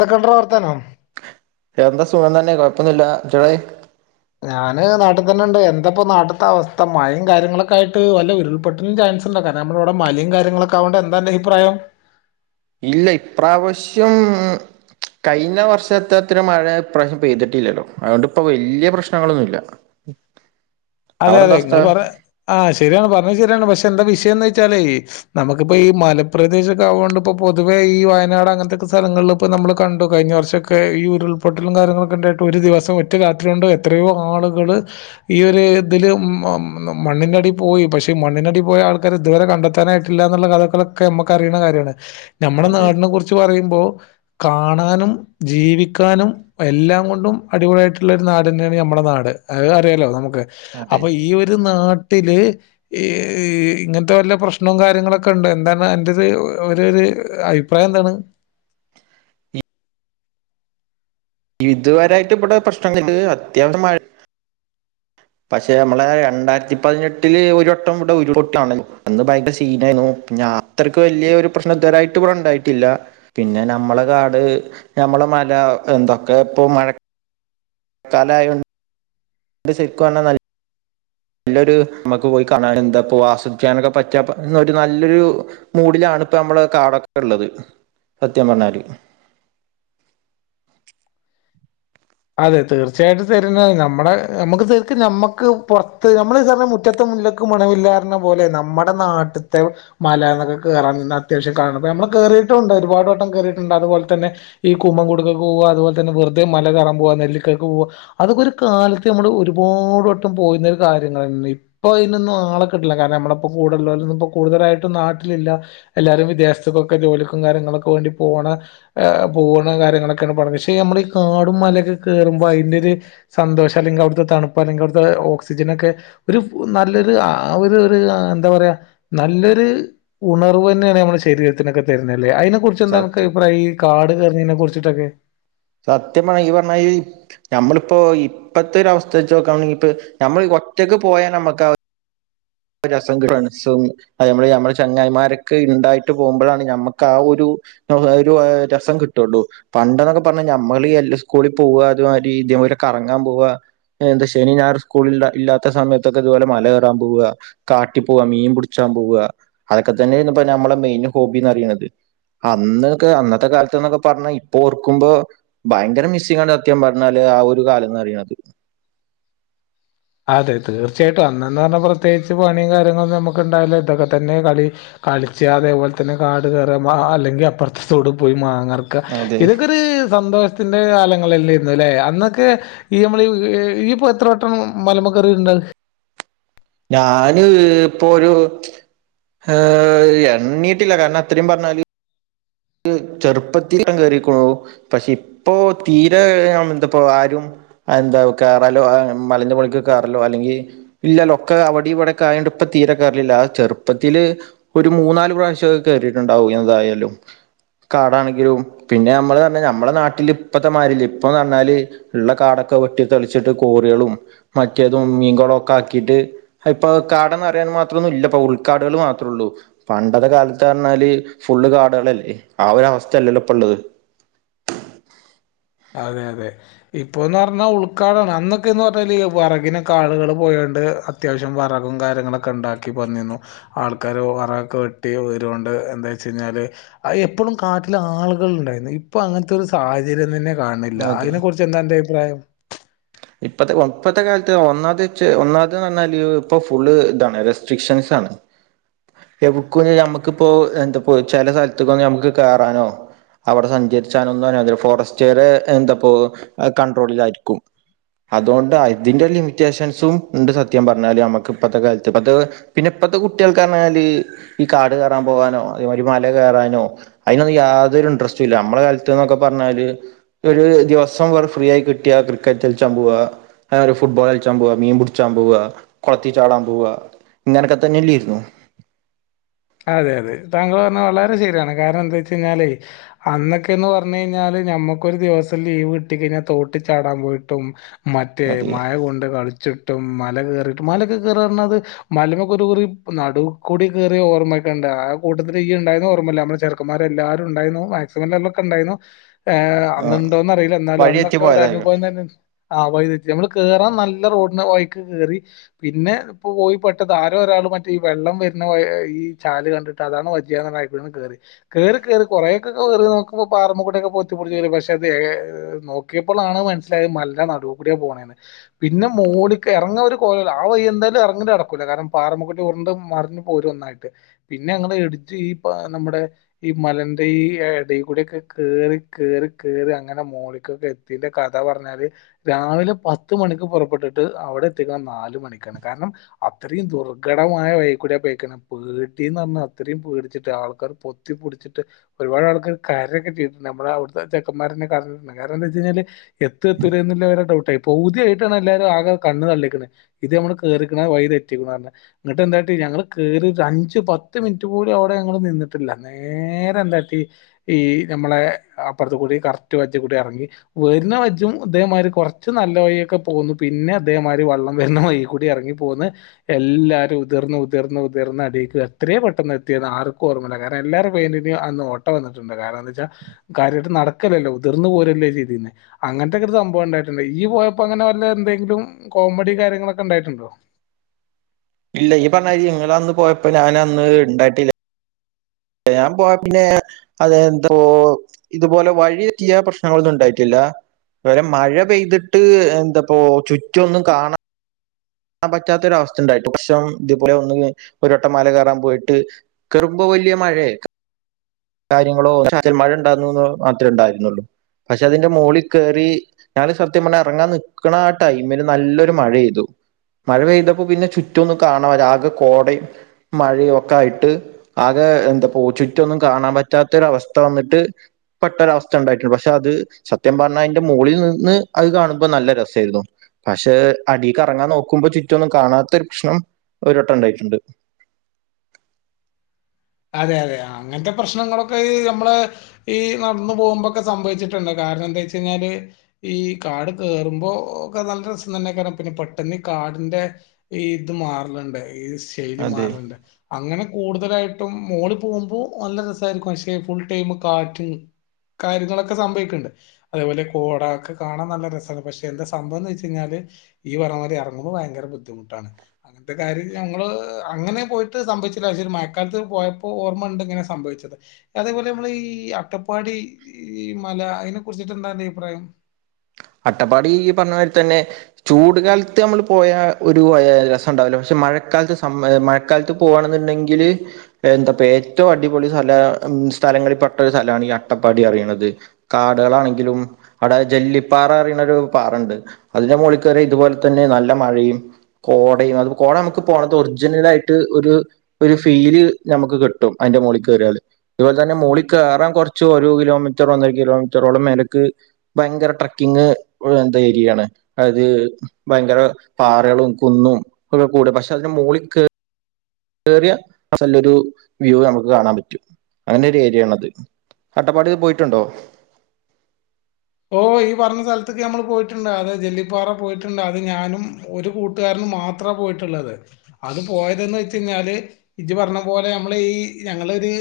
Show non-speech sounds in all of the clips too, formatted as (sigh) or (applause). Second പ്രവർത്തനോ എന്താ സുഖം തന്നെ കൊഴപ്പൊന്നുല്ല ചൂടേ ഞാൻ നാട്ട് തന്നണ്ട് എന്താപ്പം നാട്ട്ത്തെ അവസ്ഥ മഴെ കാര്യങ്ങളെക്കെ ആയിട്ട് വല്ല ഉരുൾപ്പൊട്ടല്നു ചാൻസ് ണ്ടോ കാരണം നമ്മളെവടെ മലയും കാര്യങ്ങളൊക്കെ ആതുകൊണ്ട് എന്താന്റെ അഭിപ്രായം ഇല്ലേ ഇപ്രാവശ്യം കഴിഞ്ഞ വർഷത്തത്ര മഴ ഇപ്രാവശ്യം പെയ്തിട്ടില്ലല്ലോ അതുകൊണ്ടിപ്പംവല്യപ്രശ്നങ്ങളൊന്നുല്ല അതെ അതെ ഇങ്ങൾ പറ ആ ശരിയാണ് പറഞ്ഞത് ശരിയാണ് പക്ഷെ എന്താ വിഷ എന്ന് വെച്ചാലേ നമുക്ക്പ്പോ ഈ മലപ്രദേശംഒക്കെ ആയോണ്ട് ഇപ്പം പൊതുവേ ഈ വയനാട് അങ്ങനത്തെക്കെ സ്ഥലങ്ങളിൽ ഇപ്പൊ നമ്മൾ കണ്ടു കഴിഞ്ഞ വർഷം ഒക്കെ ഈ ഉരുൾപൊട്ടലും കാര്യങ്ങളൊക്കെ ഉണ്ടായിട്ട് ഒരു ദിവസം ഒറ്റ രാത്രി കൊണ്ട് എത്രയോ ആളുകൾ ഈ ഒരു ഇതില് മണ്ണിന്റെ അടി പോയി പക്ഷെ മണ്ണിന്റടി പോയ ആൾക്കാരെ ഇതുവരെ കണ്ടെത്താനായിട്ടില്ല എന്നുള്ള കഥകളൊക്കെ മ്മക്ക് അറിയിണകാര്യാണ് ഞമ്മടെ അതെ നാടിനെ കുറിച്ച് പറയി ബോ കാണാനും ജീവിക്കാനും എല്ലാം കൊണ്ടും അടിപൊളിയായിട്ടുള്ള ഒരു നാട് തന്നെയാണ് നമ്മുടെ നാട് അത് അറിയാലോ നമുക്ക് അതെ അപ്പൊ ഈയെര് നാട് ട്ടില് ഇങ്ങനത്തെ വല്ല പ്രശ്നവും കാര്യങ്ങളൊക്കെണ്ട് എന്താന്ന എന്റെത് ഒരെ ഒര്അഭിപ്രായം എന്താണ് ഇതുവരായിട്ട് ഇവിടെ പ്രശ്നങ്ങൾ അത്യാവശ്യം മഴ പക്ഷെ ഇമ്മളെ രണ്ടായിരത്തി പതിനെട്ടില് ഒര് വട്ടം ഇവടെ ഒരു ൾപ്പൊട്ടല് കാണണെന്നു അന്ന് ഭയങ്കര സീനായിരുന്നു ഞ യാത്രക്ക് വല്യ പ്രശ്നം ഇതുവരെയായിട്ട് ഇവടെ ണ്ടായിട്ടില്ല പിന്നെ ഞമ്മളെ കാട് ഞമ്മളെമല എന്തൊക്കെപ്പം മഴ കലായോണ്ട് അത് ശരിക്കുപറഞ്ഞന്നാൽ നല്ലൊരു നമ്മക്ക് പോയി കാണാൻ എന്താപ്പോ ആസ്വദിക്കാനൊക്കെ പറ്റാനൊര് നല്ലൊരു മൂഡിലാാണ് ഇപ്പോമ്മളെ കാടൊക്കെള്ളത് സത്യം പറഞ്ഞാല് അതെ തീർച്ചയായിട്ടും ശരി തന്നെണ് നമ്മളെ നമ്മക്ക് ശരിക്ക് നമ്മക്ക് പുറത്ത് നമ്മൾ ഈ സമയം മുറ്റത്തെ മുല്ലക്ക് മണവില്ലാന്ന് പറഞ്ഞ പോലെ നമ്മടെ നാട്ട്‌ത്തെ മലന്നൊക്കെ കേറാൻ നിന്ന അത്യാവിശ്യം കാണുബം അമ്മൾ കേറിട്ടുണ്ട് ഒരുപാട് വട്ടം കേറിയിട്ടുണ്ട് അതുപലെത്തന്നെ ഈ കുമങ്കോടുക്കക്ക്പോക്അതുപോലെ തന്നെ വെറുതെ മല കേറാൻ പോവ നെല്ലിക്കക്ക് പോവാ അതൊക്കെ ഒരു കാലത്ത് അമ്മള് ഒരുപാട് വട്ടം പോയിരുന്നൊരു കാര്യങ്ങളെന്ന് ഇപ്പം അയ്നോന്നും ആളെ കിട്ടില്ല കാരണം അമ്മളെപ്പം കൂടെള്ളോലൊന്നുപ്പംകൂടുതലായിട്ടും നാട്ടിലില്ല എല്ലാരും വിദേശത്ത്ക്കൊക്കെ ജോലിക്കും കാര്യങ്ങളൊക്കെ വേണ്ടി പോകണ പോണ കാര്യങ്ങളൊക്കെയാണ് പറയ പക്ഷെ ഞമ്മളെ ഈ കാടും മലെക്കെ കേറുബം അയിന്റെ ഒര് സന്തോഷം അല്ലെങ്കിൽ അവുടുത്ത തണുപ്പ് അല്ലെങ്കിൽ അട്ത്തെ ഓക്സിജൻ ഒക്കെ ഒരു നല്ലൊര് ഒര് ഒര എന്താ പറയാ നല്ലൊരു ഉണർവ് ന്നെയാണ് നമ്മളെ ഒക്കെ ശരീരത്തിനൊക്കെ തര്ന്നെല്ലേഅയ്‌ന് കുറിചെന്ത അനക്ക് സത്യം അഭിപ്രായം ഈ കാട് റെനിനെ കുറിച്ചിട്ടൊക്കെ സത്യ പറയി ഇയിപറഞ്ഞായിരി നഞമ്മളിപ്പോ ഇപ്പത്തെ ഒര് അവസ്ഥ വെച്ച് നോക്കാണെങ്കിൽ ഇപ്പ നമ്മള് ഒറ്റക്ക് പോയാൽ അമ്മക്ക് രസം കി ഫ്രണ്ട്സും അത് അമ്മള അമ്മള ചങ്ങായിമാരൊക്കെ ഇണ്ടായിട്ട് പോമ്പഴാണ് ഞമ്മക്ക് ആ ഒരു ഒരു രസം കിട്ടുള്ളൂ പണ്ടെന്നൊക്കെ പറഞ്ഞ ഞമ്മളീ എല്ലാ സ്കൂളിൽ പോവ അത് മാതിരി (unintelligible) കറങ്ങാൻ പോവുക എന്താ ശനിയും ഞായറും സ്കൂളിൽ ഇല്ലാത്ത സമയത്തൊക്കെ ഇതുപോലെ മല കേറാൻ പോവുക കാട്ടി പോവാ മീൻ പുടിച്ചാൻ പോവ അതൊക്കെ തന്നെ ആയിര്ന്ന്പ്പ നമ്മളെ മെയിൻ ഹോബിന്നറിയണത് അന്നെക്കെ അന്നത്തെ കാലത്ത്ന്നൊക്കെ പറഞ്ഞ ഇപ്പൊ ഓർക്കുമ്പോ ഭയങ്കര മിസ്സിങ് ആണ് സത്യം പറഞ്ഞാല് ആ ഒരു കാലംന്ന് പറയണത് അതെ തീർച്ചയായിട്ടും അന്നെന്ന് പറഞ്ഞാൽ പ്രത്യേകിച്ച് പണി കാര്യങ്ങളൊക്കെ നമ്മക്ക്ണ്ടായില്ല ഇതൊക്കെ തന്നെ കളി കളിച്ചാതെ അതേപോലെ തന്നെ കാട് കയറ അല്ലെങ്കിൽ അപ്പുറത്തതൊടു പോയി മാങ്ങ ഇതൊക്കെ അതെ ഇതക്കൊരു സന്തോഷ ന്റെ കാലങ്ങളല്ലേന്ന ഇന്നലെ അന്നൊക്കെ ഈ നമ്മളപ്പോ എത്രോട്ടം മലമക്കറി ഉണ്ട്. ഞാന് ഇപ്പൊ ഒരു ഏ എണ്ണീട്ടില്ല കാരണം അത്രയും പറഞ്ഞാല് ചെറുപ്പത്തി കേറിക്കുണു പക്ഷെ ഇപ്പോതീരെ എന്തപ്പോ ആരും എന്താ കേയറാലോ മലഞ്ഞ മൊളക്ക് കേയറല്ലോ അല്ലെങ്കിൽ ഇല്ലല്ലോ ഒക്കെ അവിടെ ഇവിടെക്കെ ആയതോണ്ട് ഇപ്പ തീരെ കേയറലില്ല ആ ചെറുപ്പത്തില് ഒരു മൂന്നാല് പ്രാവശ്യോക്കെ കേ റിയിട്ടുണ്ടാവും ഏതായാലും. കാടാണെങ്കിലും പിന്നെ നമ്മള് പറഞ്ഞാ നമ്മളെ നാട്ടിൽ ഇപ്പത്തെ മാതില്ല ഇപ്പന്ന് പറഞ്ഞാല് ള്ള കാടൊക്കെ വെട്ടി തെളിച്ചിട്ട് കോറികളും മറ്റേതും മീൻകളമൊക്കെ ആക്കിട്ട് ഇപ്പൊ കാടന്ന്റിയാൻ മാത്രൊ ഒന്നും ഇല്ല ഇപ്പ ഉൾക്കാടുകൾ മാത്രേ ഉള്ളൂ പണ്ടത്തെ കാലത്ത് പറഞ്ഞാല് ഫുള്ള് കാടുകളല്ലേ. ആ ഒരു അവസ്ഥയല്ലല്ലോപ്പ ള്ളത്. അതെ അതെ ഇപ്പൊന്ന് പറഞ്ഞാ ഉൾക്കാടാണ് അന്നൊക്കെന്ന് പറഞ്ഞാല് വിറകിനെ കാളുകള് പോയോണ്ട് അത്യാവശ്യം വിറകും കാര്യങ്ങളൊക്കെ ഉണ്ടാക്കി വന്നിരുന്നു. ആൾക്കാര് വറകൊക്കെ വെട്ടി ഉയരുകൊണ്ട് എന്താ വെച്ച കഴിഞ്ഞാല് എപ്പോഴും കാട്ടില ആളുകൾ ഉണ്ടായിരുന്നു ഇപ്പൊ അങ്ങനത്തെ ഒരു സാഹചര്യം തന്നെ കാണില്ല അതെ അതിനെ കുറിച്ച് എന്താ അ ന്റെ അഭിപ്രായം. ഇപ്പത്തെ ഇപ്പഴത്തെ കാലത്ത് ഒന്നാത് ഒന്നാത് പറഞ്ഞാല് ഇപ്പൊ ഫുള്ള് ഇതാണ് റെസ്ട്രിക്ഷൻസ് ആണ് എടു ക്ക നമ്മുക്കിപ്പോ എന്ത ചില സ്ഥലത്തക്ക നമക്ക് കേറാനോ അവിടെ സഞ്ചരിച്ചാനോന്നും ഫോറസ്റ്റ്റെ എന്താപ്പോ കണ്ട്രോളിലായിരിക്കും. അതുകൊണ്ട് അതിന്റെ ലിമിറ്റേഷൻസും ഉണ്ട് സത്യം പറഞ്ഞാല് നമ്മുക്ക് ഇപ്പഴത്തെ കാലത്ത് ഇപ്പത്തെ പിന്നെ ഇപ്പഴത്തെ കുട്ടികൾക്ക് പറഞ്ഞാല് ഈ കാട് കയറാൻ പോകാനോ അതേമാരി മല കയറാനോ അതിനൊന്നും യാതൊരു ഇൻട്രറസ്റ്റും ഇല്ല നമ്മളെ കാലത്ത്ന്നൊക്കെ പറഞ്ഞാല് ഒരു ദിവസം വ ഫ്രീ ആയി കിട്ടിയാ ക്രിക്കറ്റ് ച്ചാൻ പോവാ, (unintelligible) ഒരു ഫുട്ബോൾ, കഴിച്ചാൻ പോവാ, മീൻപടിച്ചാൻ പോവാ, കൊളത്തി ചാടാൻ പോവാ, ഇങ്ങനൊക്കെ തന്നെല്ലീരുന്നോ അതെ അതെ താങ്കൾ പറഞ്ഞ വളരെ ശരിയാണ്. കാരണം എന്താ വെച്ച കഴിഞ്ഞാല്അന്നൊക്കെന്ന് പറഞ്ഞഞ് കഴിഞ്ഞാല് നഞമ്മക്കൊരു ദിവസം ലീവ് കിട്ട കഴിഞ്ഞാൽ തോട്ടി ചാടാൻ പോയിട്ടും മറ്റേ അതെ മഴ കൊണ്ട് കളിച്ചിട്ടും മ മല കേറിയിട്ട് മല ഒക്കെ കേറാ പറഞ്ഞാഅത് മലമക്ക് ഒരു കുറി നടുകൂടെ കേറി ഓർ ക്കണ്ട് ആ കൂട്ടത്തിൽ ഇയ് ഉണ്ടായിന്ന ഓർമ്മല്ല നമ്മ ചെറുന്മാർരെല്ലാവുംണ്ടായി മാക്സിമം എല്ലൊക്കെ ഉണ്ടായിരുന്നു. ആഹ് ഏഅന്നുണ്ടോന്ന്റിയില്ല എന്നാലും വഴിതെറ്റി അന്നൊക്കെ ഒരു പോയതായിരിക്കും അനുഭവം തന്നെ ആ വൈയ് തെറ്റി ഞമ്മള് കേറാൻ നല്ല റോഡിന് വൈക്ക് കറി പിന്നെ ഇപ്പൊ പോയി പെട്ടത് ആാര ഒരാൾ മറ്റേ ഈ വെള്ളം വരുന്ന ഈ ചാല് കണ്ടിട്ട് അതാണ് വച്ച് അയ്കുട്ടേണ്ട് കേറി കേറി കേറി കുറേക്കെ കേറി നോക്കുമ്പ പാറമമ്മക്കുട്ടിയൊക്കെ പൊത്തിപ്പൊടിച്ചുരും പക്ഷെ അത് ഏ നോക്കിയപ്പോളാണ് മനസ്സിലായത് മല്ല നടുവ കൂടിയാ പോണേന്ന് പിന്നെ മോടി ഇറങ്ങ ഒരു കൊവല്ല ആ വൈ്യ എന്തായാലും ഇറങ്ങി അടക്കൂല്ല കാരണം പാറമക്കുട്ടി ഉറണ്ട് മറിഞ്ഞ് പോരും ഒന്നായിട്ട്. പിന്നെ ഞൾ എടിച്ച് ഈ നമ്മുടെ ഈ മലന്റെ ഈ എടെകൂടെക്കെ കേറി കേറി കേറി അങ്ങനെ മോളിക്കൊക്കെ എത്തിന്റെ കഥ പറഞ്ഞാല് രാവിലെ പത്ത് മണിക്ക് പുറപ്പെട്ടിട്ട് അവിടെ എത്തിക്കുന്ന നാല മണിക്കാണ് കാരണം അത്രയും ദുർഘടമായവായി ക്കു ടെ പോയിക്കണ് പേ (unintelligible) പറഞ്ഞ അത്രയും പേടിച്ചിട്ട് ആൾക്കാർ പൊത്തിപ്പൊടിച്ചിട്ട് ഒരുപാട് ആൾക്കാര് കരയെക്കെ ചെയ്തിട്ട്ണ്ട് നമ്മള അവിടുത്തെ ചെക്കമാരെന്നെ കരഞ്ഞിട്ടുണ്ട് കാരണം എന്താന്ന് വെച്ച് കഴിഞ്ഞാല് എത്തുവോ എത്തില്ലയോ എന്നുള്ള ഡൗട്ടേ തിയായിട്ടാണ് എല്ലാവരും ആകെ കണ്ണ് തള്ളീക്കണ് ഇത് നമ്മള് കേറിക്കണ വൈ തെറ്റിക്കണ് പറഞ്ഞ് ഇന്നിട്ട് ന്താ കാട്ടിയേ ഞങ്ങള് കേറി ഒര് അഞ്ച് പത്ത് മിനിറ്റ് കൂടി അവിടെ ഞങ്ങ നിന്നിട്ടില്ല. നേരെ എന്താട്ട ഈ നമ്മളെ അപ്പറത്ത കൂടി കറക്റ്റ് വജ്ജം കൂടി ഇറങ്ങി വരുന്ന വജ്ജയും അതേമാതിരി കുറച്ച് നല്ല വഴിയൊക്കെ പോന്നു. പിന്നെ അതേമാതിരി വെള്ളം വരുന്ന വഴി കൂടി ഇറങ്ങി പോന്ന് എല്ലാവാരും ഉതിർന്ന് ഉതിർന്ന് ഉതിർന്ന് അടിക്ക് എ എത്രയും പെട്ടെന്ന് എത്തിയന്ന് ആർക്കും ഓമ്മല്ല കാരണം എല്ലാരും വേണ്ടന് അന്ന് ഓട്ട വന്നിട്ടുണ്ട് കാരണം എ വെച്ചാൽ കാര്യമായിട്ട് നടക്കലല്ലോ ഉതിർന്നു പോരുല്ലോ ചെയീതിന്നെ അങ്ങനത്തെൊക്കെ ഒരു സംഭവം ഉണ്ടായിട്ടുണ്ട്. ഈ പോയപ്പോ അങ്ങനെ വല്ല എന്തെങ്കിലും കോമഡി കാര്യങ്ങളൊക്കെ ഉണ്ടായിട്ടുണ്ടോ. ഇല്ല ഈ പറഞ്ഞാ ഇങ്ങ അന്ന് പോയപ്പോ ഞാൻ അന്ന് ഇണ്ടായിട്ടില്ല. ഞാൻ പോയ പിന്നെ അത് എന്തോ ഇതുപോലെ വഴി തെറ്റിയ പ്രശ്നങ്ങളൊന്നും ഉണ്ടായിട്ടില്ല ഇല്ല (unintelligible) മഴ പെയ്തിട്ട് എന്താപ്പോ ചുറ്റൊന്നും കാണാ കാണൻ പറ്റാത്ത ഒരവസ്ഥ ഉണ്ടായിട്ട് പക്ഷേ ഇതേപോലെ ഒന്ന് ഒരു വട്ടം മല കയറാൻ പോയിട്ട് കേറുമ്പോ വല്യ മഴയെ കാര്യങ്ങളോ ചാറ്റൽ മഴ ഉണ്ടാരുന്നൂന്ന് മാത്രേ ഉണ്ടായിരുന്നുള്ളൂ പക്ഷെ അതിന്റെ മോളി കേറി ഞങ്ങള് സത്യം പറഞ്ഞാ എറങ്ങാൻ നിക്കണ ആ ടൈമില് നല്ലൊരു മഴെയ്തു മഴ പെയ്തപ്പോ പിന്നെ ചുറ്റു ഒന്നും കാണാ ആകെ കോടയും മഴയും ഒക്കെ ആയിട്ട് ആകെ എന്താപ്പോ ചുറ്റൊന്നും കാണാൻ പറ്റാത്തരൊവസ്ഥ വന്നിട്ട് പെട്ടരൊവസ്ഥ ഉണ്ടായിട്ടുണ്ട് പക്ഷെ അത് സത്യം പറഞ്ഞാ അതിൻ്റെ മോളി നിന്ന് അത് കാണുമ്പോ നല്ല രസായിരുന്നു പക്ഷെ അടീക്കെറങ്ങാൻ നോക്കുമ്പോ ചുറ്റുമൊന്നും കാണാത്ത ഒരു പ്രശ്നം ഒരു വട്ടം ഇണ്ടായിട്ടുണ്ട് അതെ അതെ അങ്ങനത്തെ പ്രശ്നങ്ങളൊക്കെ നമ്മള് ഈ നടന്ന പോകുമ്പോൊക്കെ സംഭവിച്ചിട്ടുണ്ട് കാരണം എന്താ വെച്ച കഴിഞ്ഞാല് ഈ കാട് കേറുമ്പോ ഒക്കെ നല്ല രസം തന്നെ കാരണം പിന്നെ പെട്ടെന്ന് കാടിന്റെ ഈ ഇത് മാറലണ്ട്. ശൈലി അതെ മാറുന്നുണ്ട്. അങ്ങനെ കൂടുതലായി ഇ മോള് പോകുമ്പോ നല്ല രസമായിരിക്കും പക്ഷെ ഫുൾ ടൈം കാറ്റും കാര്യങ്ങളൊക്കെ സംഭവിക്കുന്നുണ്ട് അതേപോലെ കോട ഒക്കെ കാണാൻ നല്ല രസമാണ് പക്ഷെ എന്താ സംഭവം എന്ന് വെച്ച് കഴിഞ്ഞാല് ഈ പറം വരെ ഇറങ്ങുന്നത് ഭയങ്കര ബുദ്ധിമുട്ടാണ് അങ്ങനത്തെ കാര്യം ഞങ്ങള് അങ്ങനെ പോയിട്ട് സംഭവിച്ചില്ല. പ കാലത്ത് പോയപ്പോ ഓർമ്മ ഉണ്ട് ഇങ്ങനെ സംഭവിച്ചത് അതേപോലെ നമ്മൾ ഈ അട്ടപ്പാടി ഈ മല അതിനെ കുറിച്ചിട്ട് എന്താന്റെ അഭിപ്രായം. അട്ടപ്പാടി ഈ പറഞ്ഞമാതിരി തന്നെ ചൂട് കാലത്ത് നമ്മള് പോയാ ഒരു രസം ഇണ്ടാവൂല്ലാ പക്ഷെ മഴക്കാലത്ത് സമ് മഴക്കാലത്ത് പോകയാണെന്നുണ്ടെങ്കില് എന്താപ്പ ഏറ്റവും അടിപൊളി സ്ഥല സ്ഥലങ്ങളിൽ പെട്ട ഒരു സ്ഥലമാണ് ഈ അട്ടപ്പാടി അറിയണുന്നത് കാടുകളാണെങ്കിലും അവിടെ ജല്ലിപ്പ് പാറന്ന് പറിയുന്ന ഒരു പാറുണ്ട് അതിന്റെ മോളിൽ കയറി ഇതുപോലെ തന്നെ നല്ല മഴയും കോടയും അത് കോട നമുക്ക് പോണത് ഒറിജിനൽ ആയിട്ട് ഒരു ഒരു ഫീല് നമുക്ക് കിട്ടും. അതിന്റെ മോളിൽ കേറിയാല് ഇതുപോലെ തന്നെ മോളിൽ കേറാൻ കുറച്ച് ഒരു കിലോമീറ്റർ ഒന്നര കിലോമീറ്ററോളം മേലക്ക് ഭയങ്കരട്ര ക്കിങ്ങ്എന്ത ഏരിയാണ് അതായത് ഭയങ്കര പാറകളും കുന്നും ഒ കൂട പക്ഷെ അതിന്റെ മോളിൽ കേ വറിയ സ്ല്ല ഒരു വ്യൂ നമുക്ക് കാണാൻ പറ്റും അങ്ങനെ ഒരു ഏരിയയാണത്. അട്ടപ്പാടിൽ പോയി ഓ ഈ പറഞ്ഞ സ്ഥലത്തേക്ക് ഞമ്മള് പോയിട്ടുണ്ടാവില്ല ജല്ലി പ്പാറ പോ ഞാനും ഒരു കുട്ടുകാരും മാത്ര പോയിട്ടുള്ളത് അത് പോയത് എന്ന് വെച്ച് കഴിഞ്ഞാല് ഇച്ച് പറഞ്ഞപോലെ ഞമ്മള് ഈ ഞങ്ങളൊരു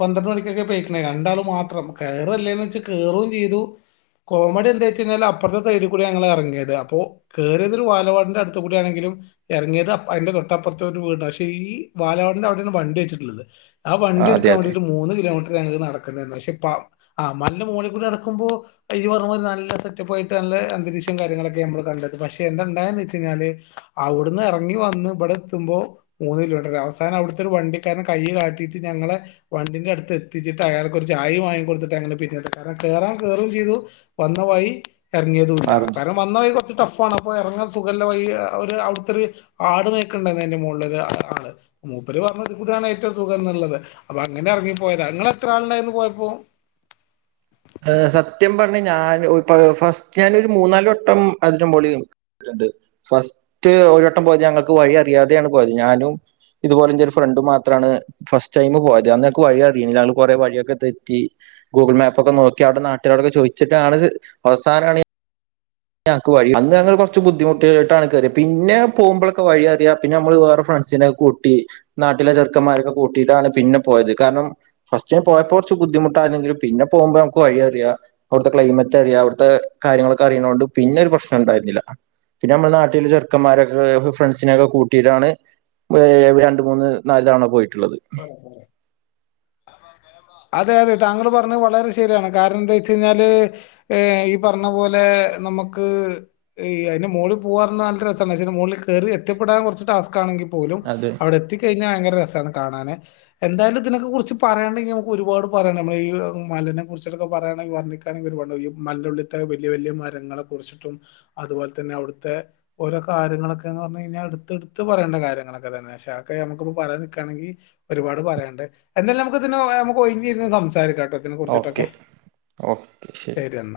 പന്ത്രണ്ട് മണിക്കൊക്കേ രണ്ടാളും മാത്രം കയറല്ലേന്ന് വെ കേയറും ചെയ്തു കോമഡി എന്താ വെച്ച കഴിഞ്ഞാൽ അപ്പുറത്തെ സൈഡിൽ കൂടെ ഞങ്ങൾ ഇറങ്ങിയത് അപ്പോ കേ യറിയത്ഒരു ഒരു വാലവാടിറെ അടുത്ത് കൂടിയ ആണെങ്കിലും ഇറങ്ങിയത് അതിന്റെ തൊട്ടപ്പുറത്തെ ഒരു വീട് പക്ഷേ ഈ അംഗൻവാടിയുട അവിടെയാണ് വണ്ടി വെച്ചിട്ടുള്ളത് ആ വണ്ടി അതെ എടുക്കൻ വേണ്ടി അതെ ഒരു മൂന്ന് കിലോമീറ്റർ അങ്ങനെയൊക്കെ നടന്നത് (unintelligible) പക്ഷെ നല്ല മോളിക്കൂടി അടക്കുമ്പോ ഈ പറഞ്ഞ നല്ല സെറ്റപ്പ ആയിട്ട് നല്ല അന്തരീക്ഷവും കാര്യങ്ങളൊക്കെ നമ്മള് കണ്ടത് പക്ഷെ എന്തണ്ടായന്ന് വെച്ച് കഴിഞ്ഞാല് അവിടുന്ന് ഇറങ്ങി വന്ന് ഇവിടെ എത്തുമ്പോൾ മൂന്ന് കിലോമീറ്റർ അവസാനം അവിടുത്തെ ഒരു വണ്ടിക്കാരൻ കൈ കാട്ടിയിട്ട് ഞങ്ങളെ വണ്ടിന്റെ അടുത്ത് എത്തിച്ചിട്ട് അയാൾ കുറച്ച് ആയി വാങ്ങി കൊടുത്തിട്ട് അങ്ങനെ പിന്നീ കാരണം കേറാൻ കേറും ചെയ്തു വന്ന വയി ഇറങ്ങിയതുല്ല ആറഞ്ചു കാരണം വന്നയി കുറച്ച് ടഫ് പോന്നപ്പം ഇറങ്ങാൻ സുഖല്ല വയിയേ ഒര് അവിട്ത്തൊരു ആട് മേക്കണ്ടായിരുന്നു അയിന്റെ മോളില് ആരാള് മൂപ്പര് പറഞ്ഞ് ഇവിടാണ് ഏറ്റവും സുഖം എന്നുള്ളത് അപ്പൊ അങ്ങനെ ഇറങ്ങിപ്പോയതാ ഇങ്ങള് എത്ര ആള്ണ്ടായി ട്ട് പോയപ്പോ ആഹ് സത്യം പറഞ്ഞ ഞാന് ഫസ്റ്റ് ഞാന് ഒരു മൂന്നാല് വട്ടം അതിന്റെ മോളി ട്ട്ണ്ട് ഫസ്റ്റ് ഒരുവട്ടം പോയത് ഞങ്ങൾക്ക് വഴി അറിയാതെയാണ് പോയത് ഞാനും ഇതുപോലെ ഇന്റെ ഒരു ഫ്രണ്ടും മാത്രാണ് ഫസ്റ്റ് ടൈം പോയത് അന്നക്ക് വഴി അറിയ ഞങ്ങൾ കുറെ വഴിയൊക്കെ തെറ്റി ഗൂഗിൾ മാപ്പൊക്കെ നോ ക്കി അവിടെ നാട്ടിരൊടൊക്കെ ചോദിച്ചിട്ടാണ് ഇത് അവസാനാണ് ഞങ്ങക്ക് വഴി അന്ന് ഞങ്ങൾ കൊറച്ച് ബുദ്ധിമുട്ടായിട്ടാണ് കേറിയെ പിന്നെ പോമ്പളൊക്കെ വഴിയറിയാം പിന്നെ നമ്മള് വേറെ ഫ്രണ്ട്സിനെ കൂട്ടി നാട്ടിലെ ചെറുക്കന്മാരൊക്കെ കൂട്ടിട്ടാണ് പിന്നെ പോയത് കാരണം ഫസ്റ്റ് പോയപ്പോ കുറച്ച് ബുദ്ധിമുട്ടാരുന്നെങ്കിലും പിന്നെ പോമ്പോ നമുക്ക് വഴി അറിയാം അവിടുത്തെ ക്ലൈമറ്റ് അറിയാം അവിടുത്തെ കാര്യങ്ങളൊക്കെ അറിയണോണ്ട് പിന്നെ ഒരു പ്രശ്നം ഇണ്ടായിരുന്നില്ല പിന്നെ നമ്മള് നാട്ടില് ചെറുക്കന്മാരൊക്കെ ഫ്രണ്ട്സിനെക്കെ കൂട്ടിയിട്ടാണ് രണ്ട് മൂന്ന് നാല് തവണ പോയി ട്ട്ള്ളത്. അതെ അതെ താങ്കള് പറഞ്ഞത് വളരെ ശെരിയാണ് കാരണം എന്താച്ചയ്ഞ്ഞാല് ഏഹ് ഈ പർണ പോലെ നമക്ക് ഈ അയ്ൻ്റെ മോള് പോവാ പറഞാ നല്ല രസാണ് പഷേ അയിന്റെ മോളിൽക്ക് കേറി എത്തിപ്പെടാൻ കൊറച്ച് ടാസ് കാണെങ്കി പോലും അത് അവടെ എത്തിക്കയ്ഞ്ഞാ വയങ്കര ര സാണ്. കാണാന് എന്തായാലും ഇതിനെക്കെ കുറിച്ച് പറയാണ്ടെങ്കി നമുക്ക് ഒരുപാട് പറയണം നമ്മള് ഈ മലെനെ കുറ്ച്ച്ട്ടൊക്കെ പറയാണെങ്കി വർണിക്കാണെങ്കി ഒരുപാട്ണ്ടാവും ഈ മലെന്റെ ഉള്ളിത്തെ വല്യ വല്യ മരങ്ങളെ കുറിച്ചിട്ടും അതുപോലെ തന്നെ അവ്ടുത്തെ ഓരോ കാര്യങ്ങളൊക്കേന്ന് പറഞ് കയ്ഞ്ഞാ ഇട്ത്ത് ഇട്ത്ത് പറയേണ്ട കാര്യങ്ങളൊക്കെ തന്നെ പക്ഷെ അ ഒക്കെ നമുക്ക്പ്പോ പറയാ നി നിക്കാണെങ്കി ഒരുപാട് പറയാൻണ്ട് എന്തായാലും നമുക്ക് ഇതിനെ നമുക്ക് ഒയിഞ്ഞിര്ന്ന് സംസാരിക്കാ ഓക്കെ, ഓക്കെ, ശെരി. ശരി എന്നാ